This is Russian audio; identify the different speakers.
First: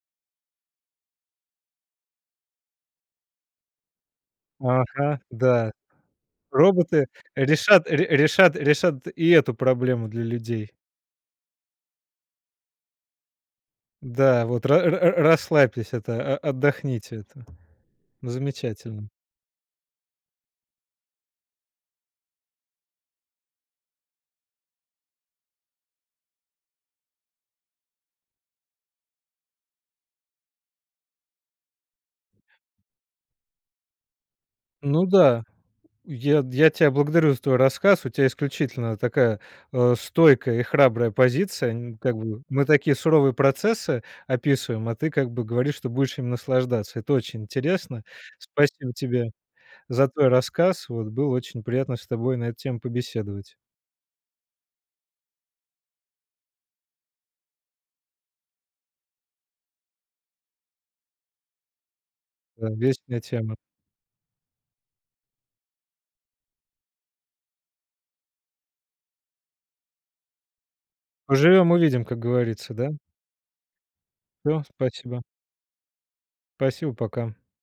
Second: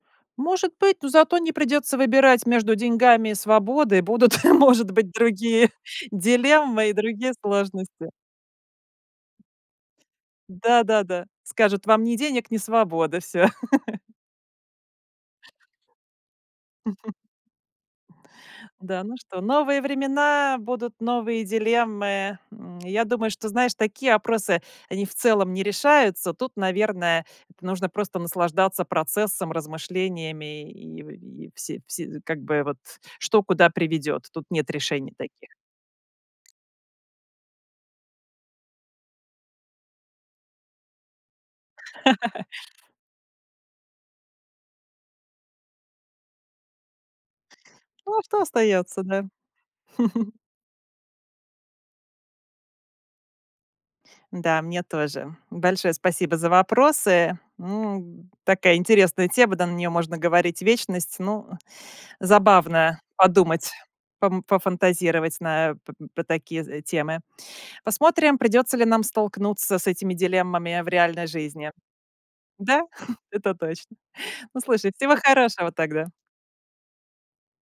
Speaker 1: Может быть, но зато не придется выбирать между деньгами и свободой. Будут, может быть,
Speaker 2: Ага,
Speaker 1: другие
Speaker 2: да,
Speaker 1: дилеммы и
Speaker 2: роботы
Speaker 1: другие
Speaker 2: решат ре
Speaker 1: сложности.
Speaker 2: решат решат и эту проблему для людей.
Speaker 1: Да, да, да, скажут: "Вам ни денег, ни свободы. Всё".
Speaker 2: Да, вот ра р р расслабьтесь это, о отдохните это. Ну,
Speaker 1: Да,
Speaker 2: замечательно.
Speaker 1: ну что? Новые времена, будут новые дилеммы. М, я думаю, что, знаешь, такие опросы, они в целом не решаются. Тут, наверное, это нужно просто наслаждаться процессом, размышлениями и в все все как бы вот, что куда приведет. Тут нет
Speaker 2: Ну
Speaker 1: решений
Speaker 2: да,
Speaker 1: таких.
Speaker 2: я т я тя благодарю за твой рассказ. У тя исключительно такая, э, стойкая и храбрая позиция. Н как бы мы такие суровые процессы описываем, а ты как бы говоришь, что будешь ими наслаждаться. Это очень интересно.
Speaker 1: Ну а что
Speaker 2: Спасибо
Speaker 1: остается, да?
Speaker 2: тебе за твой рассказ. Вот. Было очень приятно с тобой на эту тему побеседовать.
Speaker 1: Да, мне тоже. Большое спасибо за вопросы. М, такая интересная тема, да, на нее можно говорить вечность. Ну,
Speaker 2: На
Speaker 1: забавно
Speaker 2: вечные темы.
Speaker 1: подумать, пом пофантазировать на п по такие, э, темы. Посмотрим, придётся ли нам столкнуться с этими дилеммами в реальной жизни.
Speaker 2: Поживем- увидим, как говорится,
Speaker 1: Да,
Speaker 2: да?
Speaker 1: это точно Ну,
Speaker 2: Всё,
Speaker 1: слушай, всего
Speaker 2: спасибо.
Speaker 1: хорошего тогда.
Speaker 2: Спасибо, пока.